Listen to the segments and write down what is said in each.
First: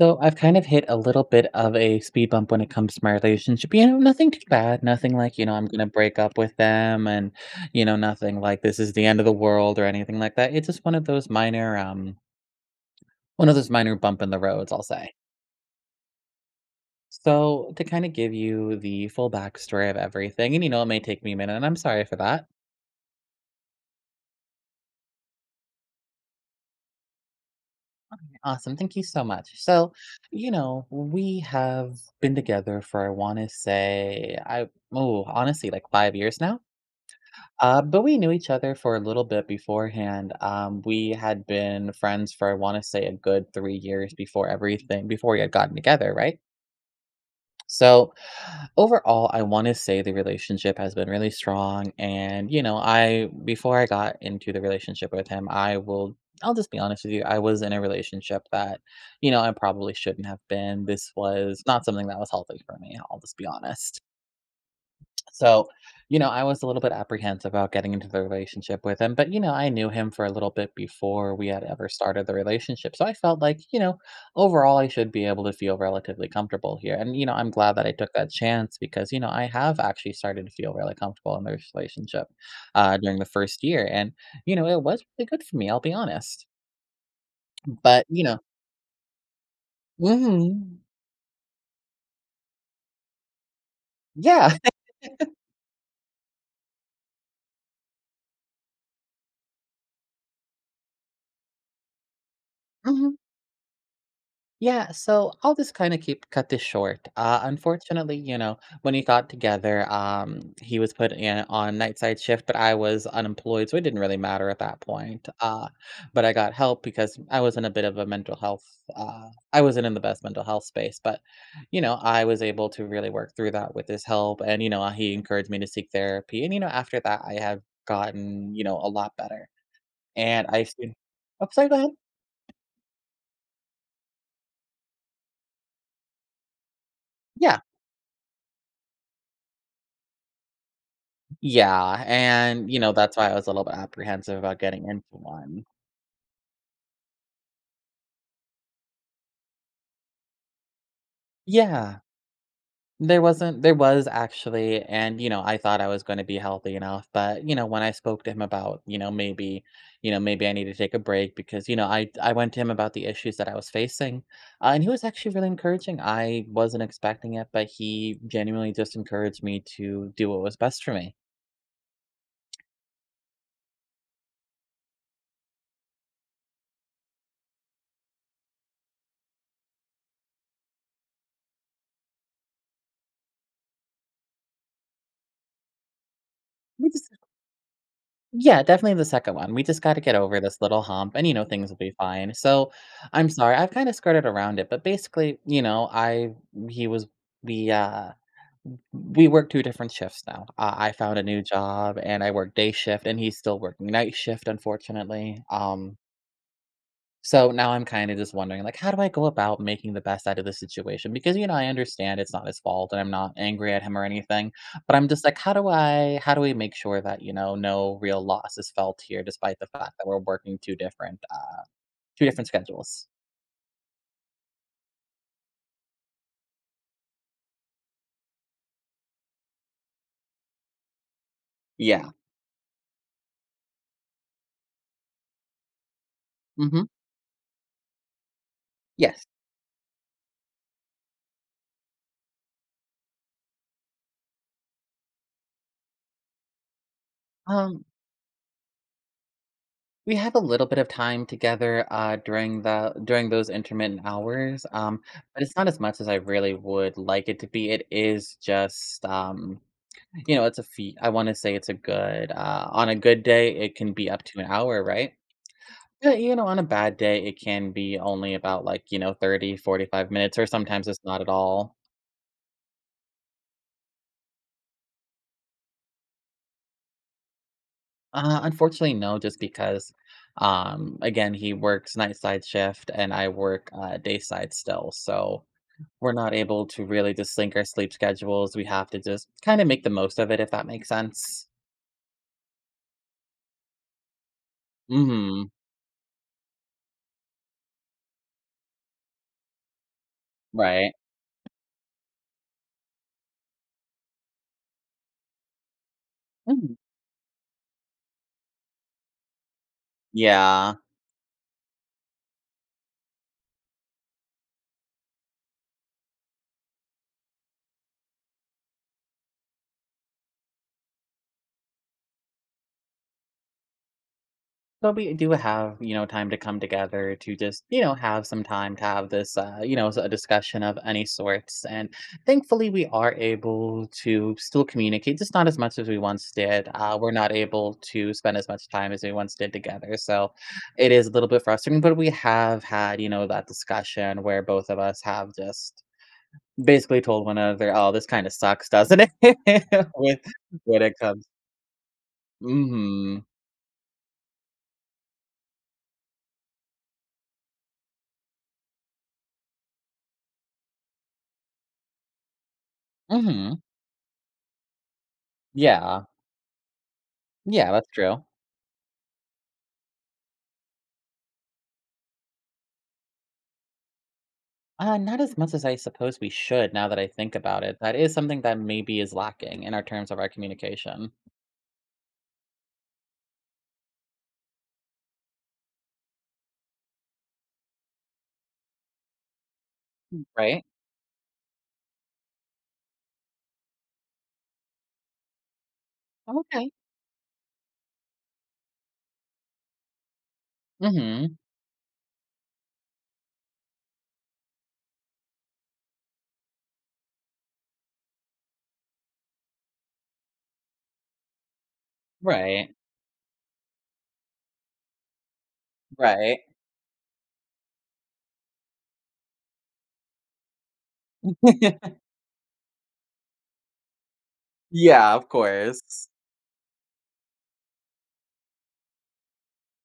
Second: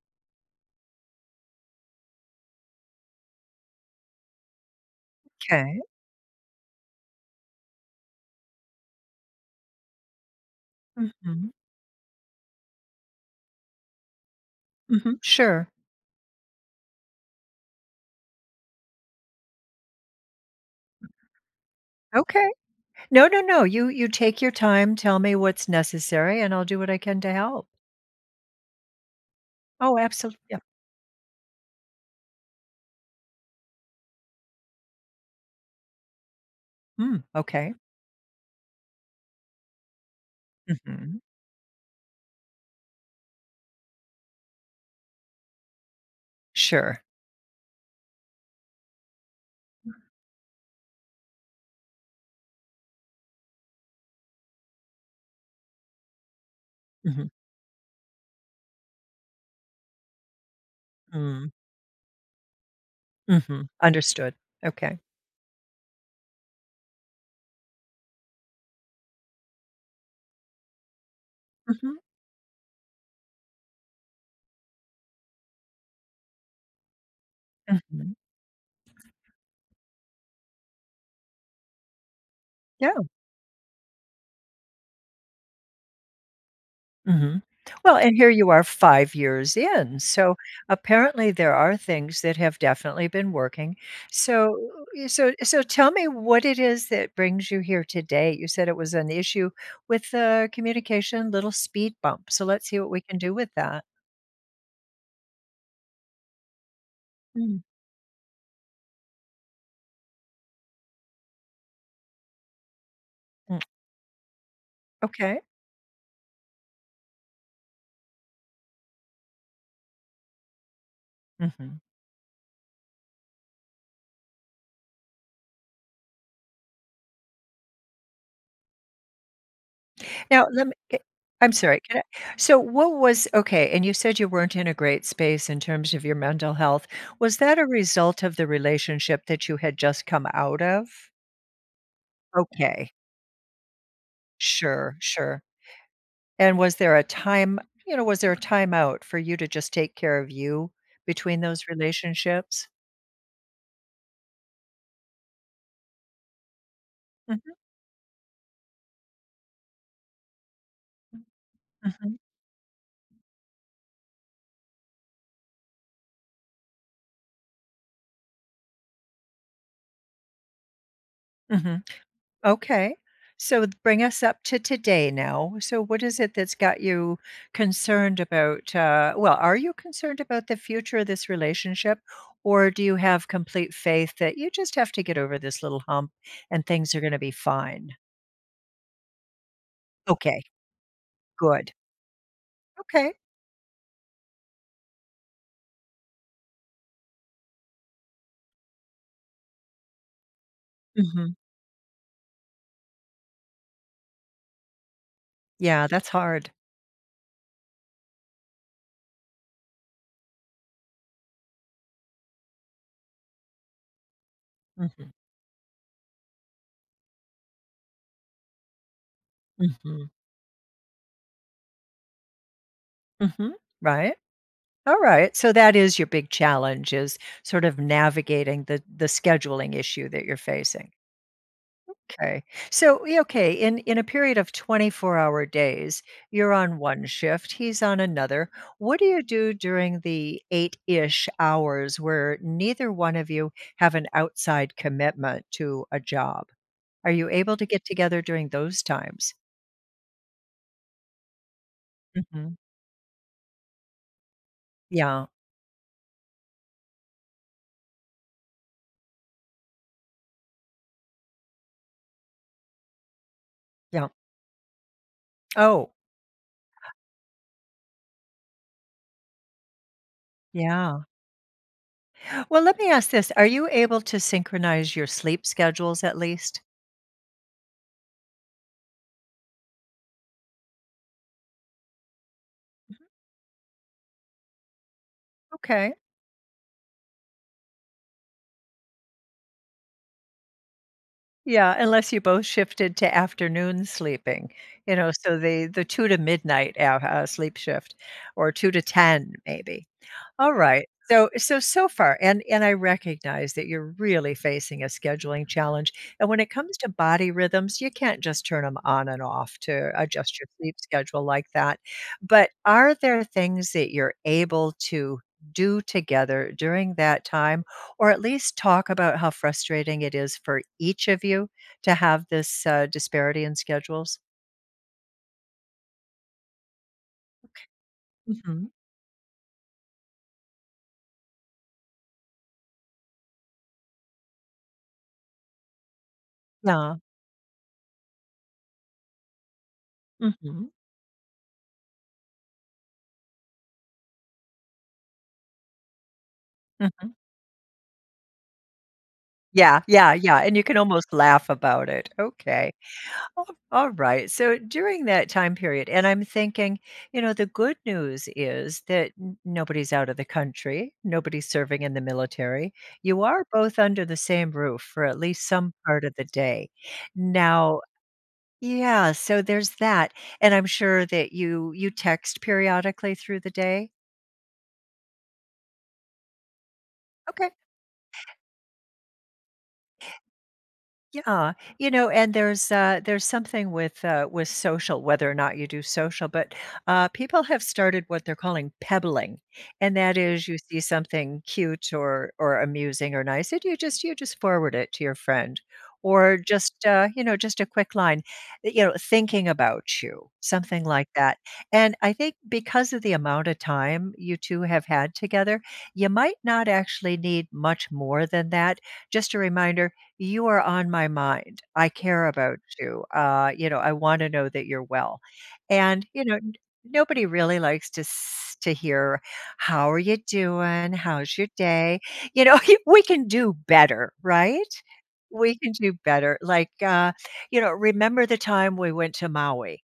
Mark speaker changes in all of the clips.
Speaker 1: So I've kind of hit a little bit of a speed bump when it comes to my relationship. You know, nothing too bad, nothing like, you know, I'm
Speaker 2: Okay.
Speaker 1: gonna break up with them and, you know, nothing like this is the end of the world or anything like that. It's just one of those
Speaker 2: Mhm.
Speaker 1: one of those minor bump in the roads, I'll say.
Speaker 2: Mhm. Sure.
Speaker 1: So to kind of give you the full backstory of everything, and you know, it may take me a minute, and I'm sorry for that.
Speaker 2: Okay. No, no, no. You take your time, tell me what's necessary, and I'll do what I can to help.
Speaker 1: Awesome. Thank you so much. So,
Speaker 2: Oh, absolutely.
Speaker 1: you
Speaker 2: Yeah.
Speaker 1: know, we have been together for I wanna say I oh, honestly, like 5 years now.
Speaker 2: Mm, okay.
Speaker 1: But we knew each other for a little bit beforehand. We
Speaker 2: Mhm.
Speaker 1: had been friends for I want to say a good 3 years before everything, before we had gotten together, right?
Speaker 2: Sure.
Speaker 1: So overall, I want to say the relationship has been really strong. And you know, I before I got into the relationship with him, I will. I'll just be honest with you.
Speaker 2: Mhm.
Speaker 1: I was in a relationship that, you know, I probably shouldn't have been. This
Speaker 2: Mm.
Speaker 1: was not something that was healthy for me. I'll just be
Speaker 2: Mhm.
Speaker 1: honest.
Speaker 2: Understood. Okay.
Speaker 1: So, you know, I was a little bit apprehensive about getting into the relationship with him, but you know, I knew him for a little bit before we had ever
Speaker 2: Mhm.
Speaker 1: started the relationship. So I felt like, you know, overall I should be able to feel relatively comfortable here. And you know, I'm glad that I took
Speaker 2: Mhm.
Speaker 1: that chance because, you know, I have actually started to feel really comfortable in this relationship
Speaker 2: Yeah.
Speaker 1: during the first year, and you know, it was really good for me, I'll be honest.
Speaker 2: Mhm. Well,
Speaker 1: But,
Speaker 2: and
Speaker 1: you
Speaker 2: here
Speaker 1: know,
Speaker 2: you are 5 years in, so
Speaker 1: mhm,
Speaker 2: apparently there are things that have definitely been working. So
Speaker 1: yeah.
Speaker 2: so tell me what it is that brings you here today. You said it was an issue with the communication, little speed bump, so let's see what we can do with that.
Speaker 1: Yeah, so I'll just kind of keep cut this short.
Speaker 2: Mm.
Speaker 1: Unfortunately, you know, when we got together, he was put in on night side shift, but I was
Speaker 2: Mm,
Speaker 1: unemployed, so it didn't really matter at that point.
Speaker 2: okay.
Speaker 1: But I got help because I was in a bit of a mental health. I wasn't in the best mental health space, but
Speaker 2: Mhm.
Speaker 1: you know, I was able to really work through that with his help, and you know, he encouraged me to seek therapy, and you know, after that, I have gotten you know a lot better,
Speaker 2: Now,
Speaker 1: and I.
Speaker 2: let me
Speaker 1: soon-
Speaker 2: eh
Speaker 1: Oh,
Speaker 2: I'm
Speaker 1: sorry, go
Speaker 2: sorry,
Speaker 1: ahead.
Speaker 2: can I So what was okay, and you said you weren't in a great space in terms of your mental health. Was that
Speaker 1: Yeah.
Speaker 2: a result of the relationship that you had just come out of?
Speaker 1: Yeah, and, you
Speaker 2: Okay.
Speaker 1: know, that's why I was a little bit apprehensive about getting
Speaker 2: Sure,
Speaker 1: into
Speaker 2: sure.
Speaker 1: one.
Speaker 2: And was there a time, you know, was there a time out for you to just take care of you between those
Speaker 1: Yeah,
Speaker 2: relationships?
Speaker 1: there wasn't there was actually, and, you know, I thought I was gonna be healthy enough, but,
Speaker 2: Mhm,
Speaker 1: you know, when I spoke to him about, you know, maybe I need to take a break because, you know, I
Speaker 2: mhm,
Speaker 1: I went to him about the issues that I was facing, and he was actually really encouraging. I wasn't expecting it, but he genuinely just encouraged me to do what was best for me.
Speaker 2: mhm. Okay. So bring us up to today now. So what is it that's got you concerned about well, are you concerned about the future of this relationship or do you have complete faith that you just have to get over this little hump and
Speaker 1: We
Speaker 2: things are
Speaker 1: just
Speaker 2: going to be fine?
Speaker 1: Yeah, definitely the second one. We just gotta get over
Speaker 2: Okay.
Speaker 1: this little hump and, you know, things
Speaker 2: Good.
Speaker 1: will be fine. So,
Speaker 2: Okay.
Speaker 1: I'm sorry, I've kinda skirted around it, but basically, you know, I he was we, uh we work 2 different shifts now. I found a
Speaker 2: Mhm.
Speaker 1: new job and I work day shift and he's still working night shift, unfortunately.
Speaker 2: Yeah, that's hard.
Speaker 1: So now I'm kind of just wondering, like, how do I go about making the best out of the situation? Because you know, I understand it's not his fault, and I'm not angry at him or anything. But I'm
Speaker 2: Mhm.
Speaker 1: just like, how do we make sure that you know, no real loss is felt here, despite the fact that
Speaker 2: Mhm.
Speaker 1: we're working two different schedules?
Speaker 2: Mhm. Right? All right. So that is your big challenge is sort of navigating the scheduling issue that you're facing.
Speaker 1: Yeah.
Speaker 2: Okay. So, y okay, in a period of 24-hour days, you're on
Speaker 1: Hmm.
Speaker 2: one shift, he's on another. What do you
Speaker 1: Yes.
Speaker 2: do during the 8-ish hours where neither one of you have an outside commitment to a job? Are you able to get
Speaker 1: Um,
Speaker 2: together during those times?
Speaker 1: we have a little bit of time together
Speaker 2: Mhm.
Speaker 1: during those intermittent hours,
Speaker 2: Yeah,
Speaker 1: but it's not as much as I really would like it to be. It is just You know, it's a feat. I wanna say it's a good, on a good day, it can
Speaker 2: yeah.
Speaker 1: be up to an hour, right?
Speaker 2: Oh,
Speaker 1: Yeah, you know, on a bad day, it can be only about, like, you know, 30, 45 minutes, or sometimes
Speaker 2: yeah.
Speaker 1: it's not at all.
Speaker 2: Well, let me ask this, are you able to synchronize your sleep schedules at least?
Speaker 1: Unfortunately, no, just because, again, he works night side shift and I work, day side still, so
Speaker 2: Okay.
Speaker 1: we're not able to really just sync our sleep schedules, we have to just kinda make the most of it, if that makes sense.
Speaker 2: Yeah, unless you both shifted to afternoon sleeping, you know, so
Speaker 1: Mhm.
Speaker 2: the 2 to midnight ou sleep shift or 2 to 10 maybe. All right.
Speaker 1: Right.
Speaker 2: So far, and I recognize that you're really facing a scheduling challenge, and when it
Speaker 1: Mhm.
Speaker 2: comes to body rhythms, you can't just turn them on and off to adjust your sleep
Speaker 1: Yeah.
Speaker 2: schedule like that. But are there things that you're able to do together during that time, or at least talk about how frustrating it is for each of you to have this, disparity in schedules?
Speaker 1: But we do have, you know, time to come together to just,
Speaker 2: Okay.
Speaker 1: you know, have some
Speaker 2: Mhm.
Speaker 1: time to have this, you know, a discussion of any sorts. And thankfully, we are able to still communicate, just not as much as we once did.
Speaker 2: Yeah.
Speaker 1: We're not able to spend as much time as we once did together. So
Speaker 2: Mhm.
Speaker 1: it is a little bit frustrating, but we have had, you know, that discussion where both of us have just basically
Speaker 2: Mhm.
Speaker 1: told one another, oh, this kind of sucks, doesn't it?
Speaker 2: Yeah, yeah,
Speaker 1: With
Speaker 2: yeah, and you can
Speaker 1: when it
Speaker 2: almost
Speaker 1: comes.
Speaker 2: laugh about it.
Speaker 1: Mm
Speaker 2: Okay.
Speaker 1: hmm.
Speaker 2: Al Alright, so during that time period and I'm thinking, you know, the good news is that n nobody's out of the country, nobody's serving in the military. You
Speaker 1: Mm
Speaker 2: are
Speaker 1: hmm.
Speaker 2: both under the same roof for at least some part
Speaker 1: Yeah.
Speaker 2: of the day.
Speaker 1: Yeah,
Speaker 2: Now,
Speaker 1: that's true.
Speaker 2: yeah, so there's that, and I'm sure that you text periodically through the day?
Speaker 1: Not as much as I suppose we should now that I think
Speaker 2: Okay.
Speaker 1: about it. That is something that maybe is lacking in our terms of our communication,
Speaker 2: Yeah, you know, and there's something with social, whether or not you do social, but people have started what they're calling pebbling, and that is you
Speaker 1: right?
Speaker 2: see something cute or amusing or nice, and you just forward it to your friend, or
Speaker 1: Okay.
Speaker 2: just you know, just a quick line, you know, thinking about you, something like that.
Speaker 1: Mhm.
Speaker 2: And I think because of the amount of time you two have had together, you might not actually need much more than that. Just a reminder, you are on my mind. I care about
Speaker 1: Right.
Speaker 2: you. You know, I want to know that you're well. And, you know,
Speaker 1: Right.
Speaker 2: nobody really likes to to hear, how are you doing? How's your day? You know, we can do better, right?
Speaker 1: Yeah, of
Speaker 2: We can do
Speaker 1: course.
Speaker 2: better. Like you know, remember the time we went to Maui?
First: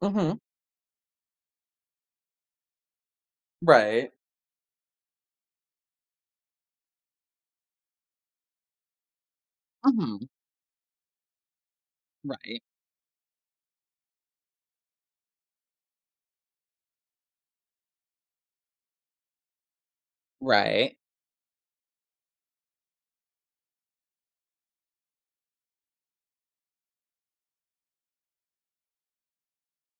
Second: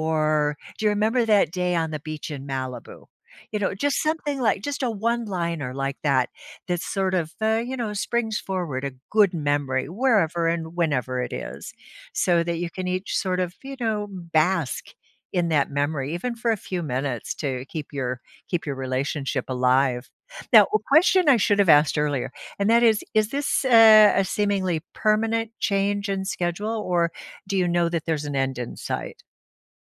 Speaker 1: Mhm.
Speaker 2: do you remember that day on the beach in Malibu? You know, just
Speaker 1: Right.
Speaker 2: something like just a one liner like that that sort of, you know, springs forward a good memory
Speaker 1: Mhm.
Speaker 2: wherever and whenever it is, so that
Speaker 1: Right.
Speaker 2: you can each sort of, you know, bask in that memory, even for a few minutes to keep your relationship alive. Now, a
Speaker 1: Right.
Speaker 2: question I should have asked earlier, and that is this a seemingly permanent change in schedule, or do you know that there's an end in sight?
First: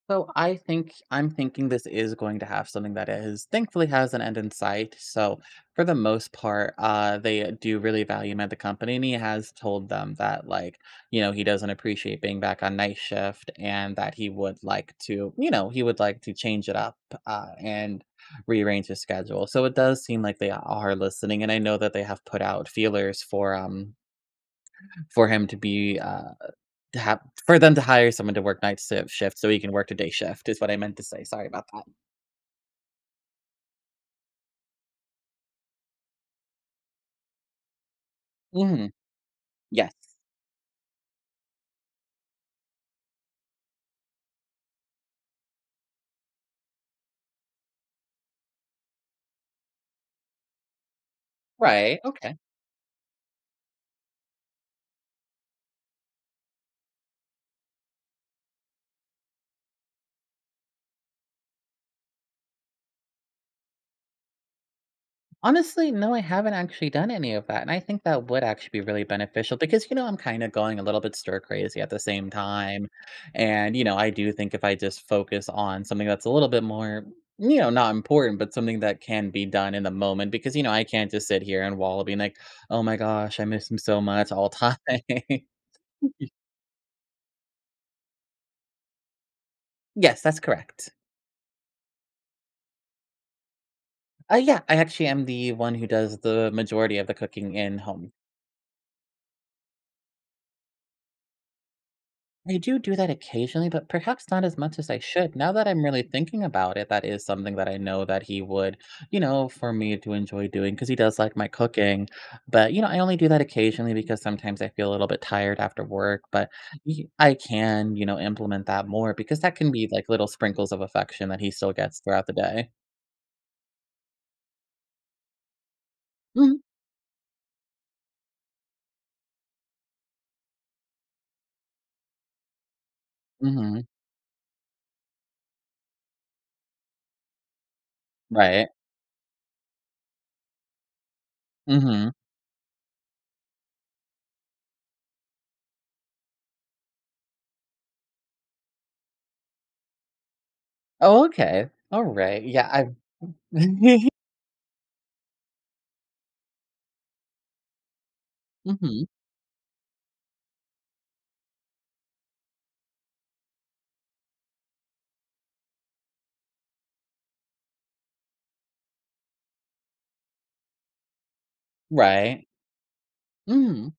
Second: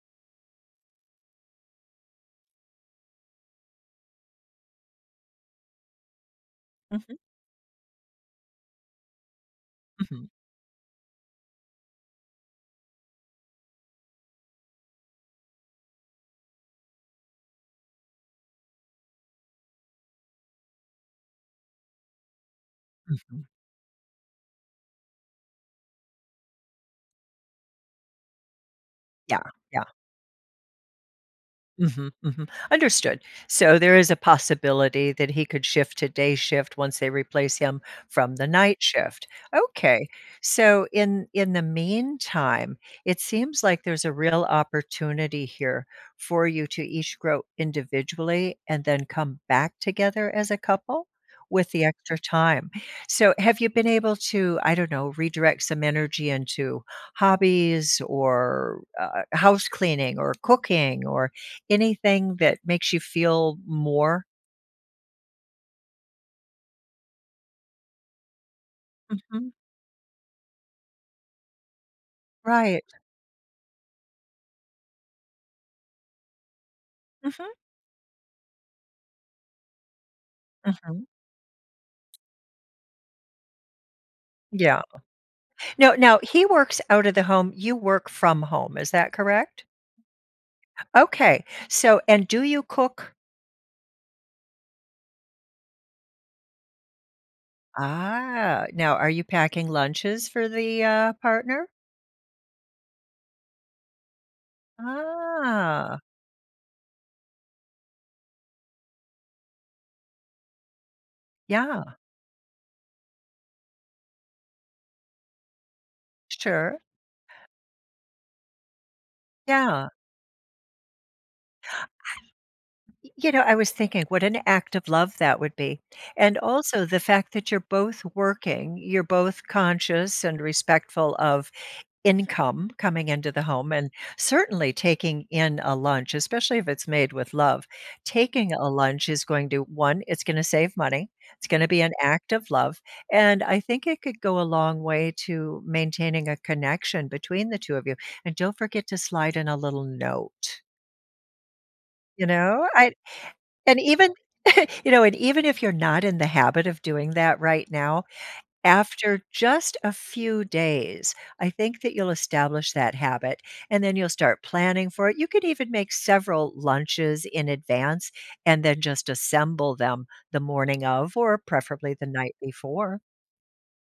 Speaker 1: So I'm thinking this is going to have something that is thankfully has an end in sight. So for the most part,
Speaker 2: Mhm,
Speaker 1: they do really value him at the company, and he has told them
Speaker 2: mhm,
Speaker 1: that like you know he doesn't appreciate being back on night shift, and that he would like to you know he would like to change it up, and rearrange his schedule. So it does seem like they are listening, and I know that they have put out feelers
Speaker 2: mhm.
Speaker 1: for him to be to have for them to hire someone to work night si shift so he can
Speaker 2: Yeah.
Speaker 1: work a day shift is what I meant to say, sorry about that.
Speaker 2: Mhm, mhm. Understood. So there is a possibility that he could shift to day shift once they replace him from the night
Speaker 1: Mhm.
Speaker 2: shift. Okay.
Speaker 1: Yes.
Speaker 2: So in the meantime, it seems like there's a real opportunity here for you to each grow individually and then come back together as a couple with the
Speaker 1: Right,
Speaker 2: extra
Speaker 1: okay.
Speaker 2: time. So have you been able to, I don't know, redirect some energy into hobbies or house cleaning or cooking or anything that makes you feel more?
Speaker 1: Honestly, no, I haven't actually done any of that, and I think that would actually be really
Speaker 2: Mhm.
Speaker 1: beneficial because, you know, I'm kinda going a little bit stir crazy at the same
Speaker 2: Right.
Speaker 1: time, and, you know, I do think if I just focus on something that's a little bit more,
Speaker 2: Mhm.
Speaker 1: you know, not important, but something that can be done in the moment because, you know, I
Speaker 2: Mhm.
Speaker 1: can't just sit here and wallow being like, "Oh my gosh, I miss him so much all time."
Speaker 2: Yeah. Now he works out of the home, you work from home, is that correct?
Speaker 1: Yes, that's correct.
Speaker 2: Okay. So and do you cook?
Speaker 1: Yeah, I actually am the one who does the majority of the cooking in home.
Speaker 2: Ah, now are you packing lunches for the, partner?
Speaker 1: I do do that occasionally, but perhaps not as much as I should. Now that I'm
Speaker 2: Ah,
Speaker 1: really thinking about it, that is something that I know that he would, you know, for me to enjoy doing because he does like my
Speaker 2: yeah,
Speaker 1: cooking. But, you know, I only do that occasionally because sometimes I feel a little bit tired after work. But
Speaker 2: sure.
Speaker 1: I can, you know, implement that more because that can
Speaker 2: Yeah.
Speaker 1: be like little sprinkles of affection that he still gets throughout the day.
Speaker 2: Y You know, I was thinking what an act of love that would be. And
Speaker 1: Mm-hmm.
Speaker 2: also the fact that you're both working, you're both conscious and respectful of income coming into the home
Speaker 1: Mm-hmm.
Speaker 2: and certainly taking in a lunch, especially if it's made with love. Taking
Speaker 1: Right.
Speaker 2: a lunch is going to, one, it's going to save money. It's going to be an
Speaker 1: Mm-hmm.
Speaker 2: act of love. And I think it could go a long way to maintaining a connection between the two of you. And don't forget to slide in a little note,
Speaker 1: Oh, okay. All
Speaker 2: you
Speaker 1: right.
Speaker 2: know?
Speaker 1: Yeah, I
Speaker 2: I, and even, you know, and even if you're not in the habit of doing that right now,
Speaker 1: Mhm.
Speaker 2: after just a few days, I think that you'll establish that habit, and then you'll start planning for it. You could even make several lunches in advance and then just assemble them the morning of, or preferably the night
Speaker 1: Right.
Speaker 2: before.
Speaker 1: Mm.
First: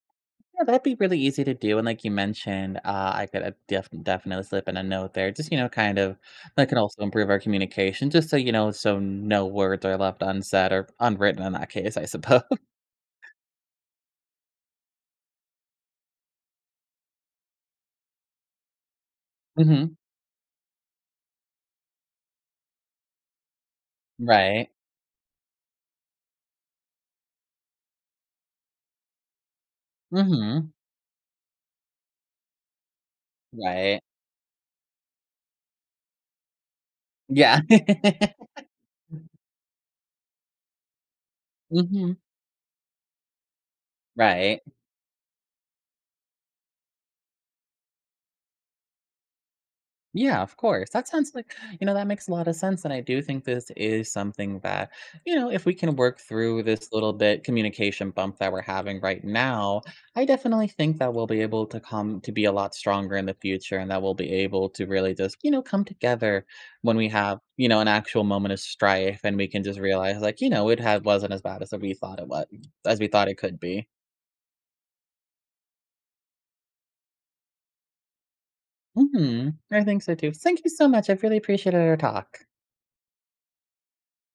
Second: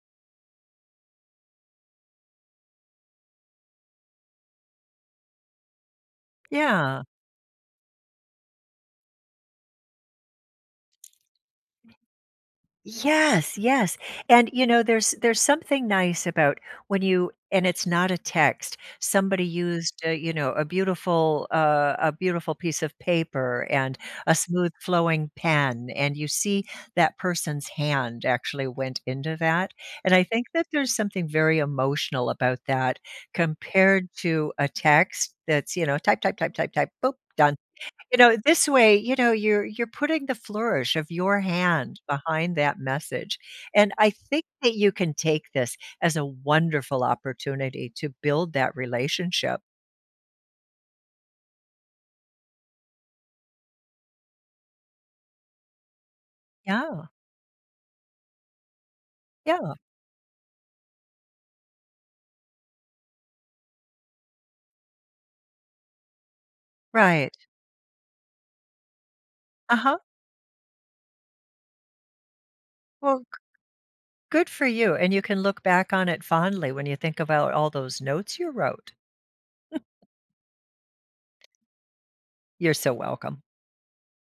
Speaker 1: Yeah, that'd be really easy to do, and like you mentioned, I could definitely slip in a note there. Just you know, kind of that can
Speaker 2: Yeah.
Speaker 1: also improve our communication, just so you know, so no words are left unsaid or unwritten in that case, I suppose.
Speaker 2: Yes, yes. And you know, there's something nice about when you and it's not a text. Somebody
Speaker 1: Hmm.
Speaker 2: used, you know, a beautiful piece of paper and a
Speaker 1: Right.
Speaker 2: smooth flowing pen, and you see that person's hand actually went into that. And I think that
Speaker 1: Hmm.
Speaker 2: there's something very emotional about that
Speaker 1: Right.
Speaker 2: compared to a text that's, you know, type, type, type, type, type, boop, done.
Speaker 1: Yeah.
Speaker 2: You know, this way, you know, you're putting the flourish of your hand
Speaker 1: Hmm.
Speaker 2: behind that message, and I think
Speaker 1: Right.
Speaker 2: that you can take this as a wonderful opportunity to build that relationship.
Speaker 1: Yeah, of course. That sounds like, you know, that makes a lot of sense. And I do think this is something that, you know, if we can work through this
Speaker 2: Yeah,
Speaker 1: little bit communication bump that we're having right
Speaker 2: yeah,
Speaker 1: now, I definitely think that we'll be able to come to be a lot stronger in the future and that we'll be able to really just, you know, come together when we
Speaker 2: right.
Speaker 1: have, you know, an actual moment of strife and we can just
Speaker 2: Uh-huh.
Speaker 1: realize like, you know, it had wasn't as bad as we thought it was, as we
Speaker 2: Well,
Speaker 1: thought
Speaker 2: g
Speaker 1: it could be.
Speaker 2: good for you, and you can look back on it fondly when you think about all those notes you wrote.
Speaker 1: Hmm. I think so too. Thank you so much. I've really appreciated our talk.
Speaker 2: You're so welcome.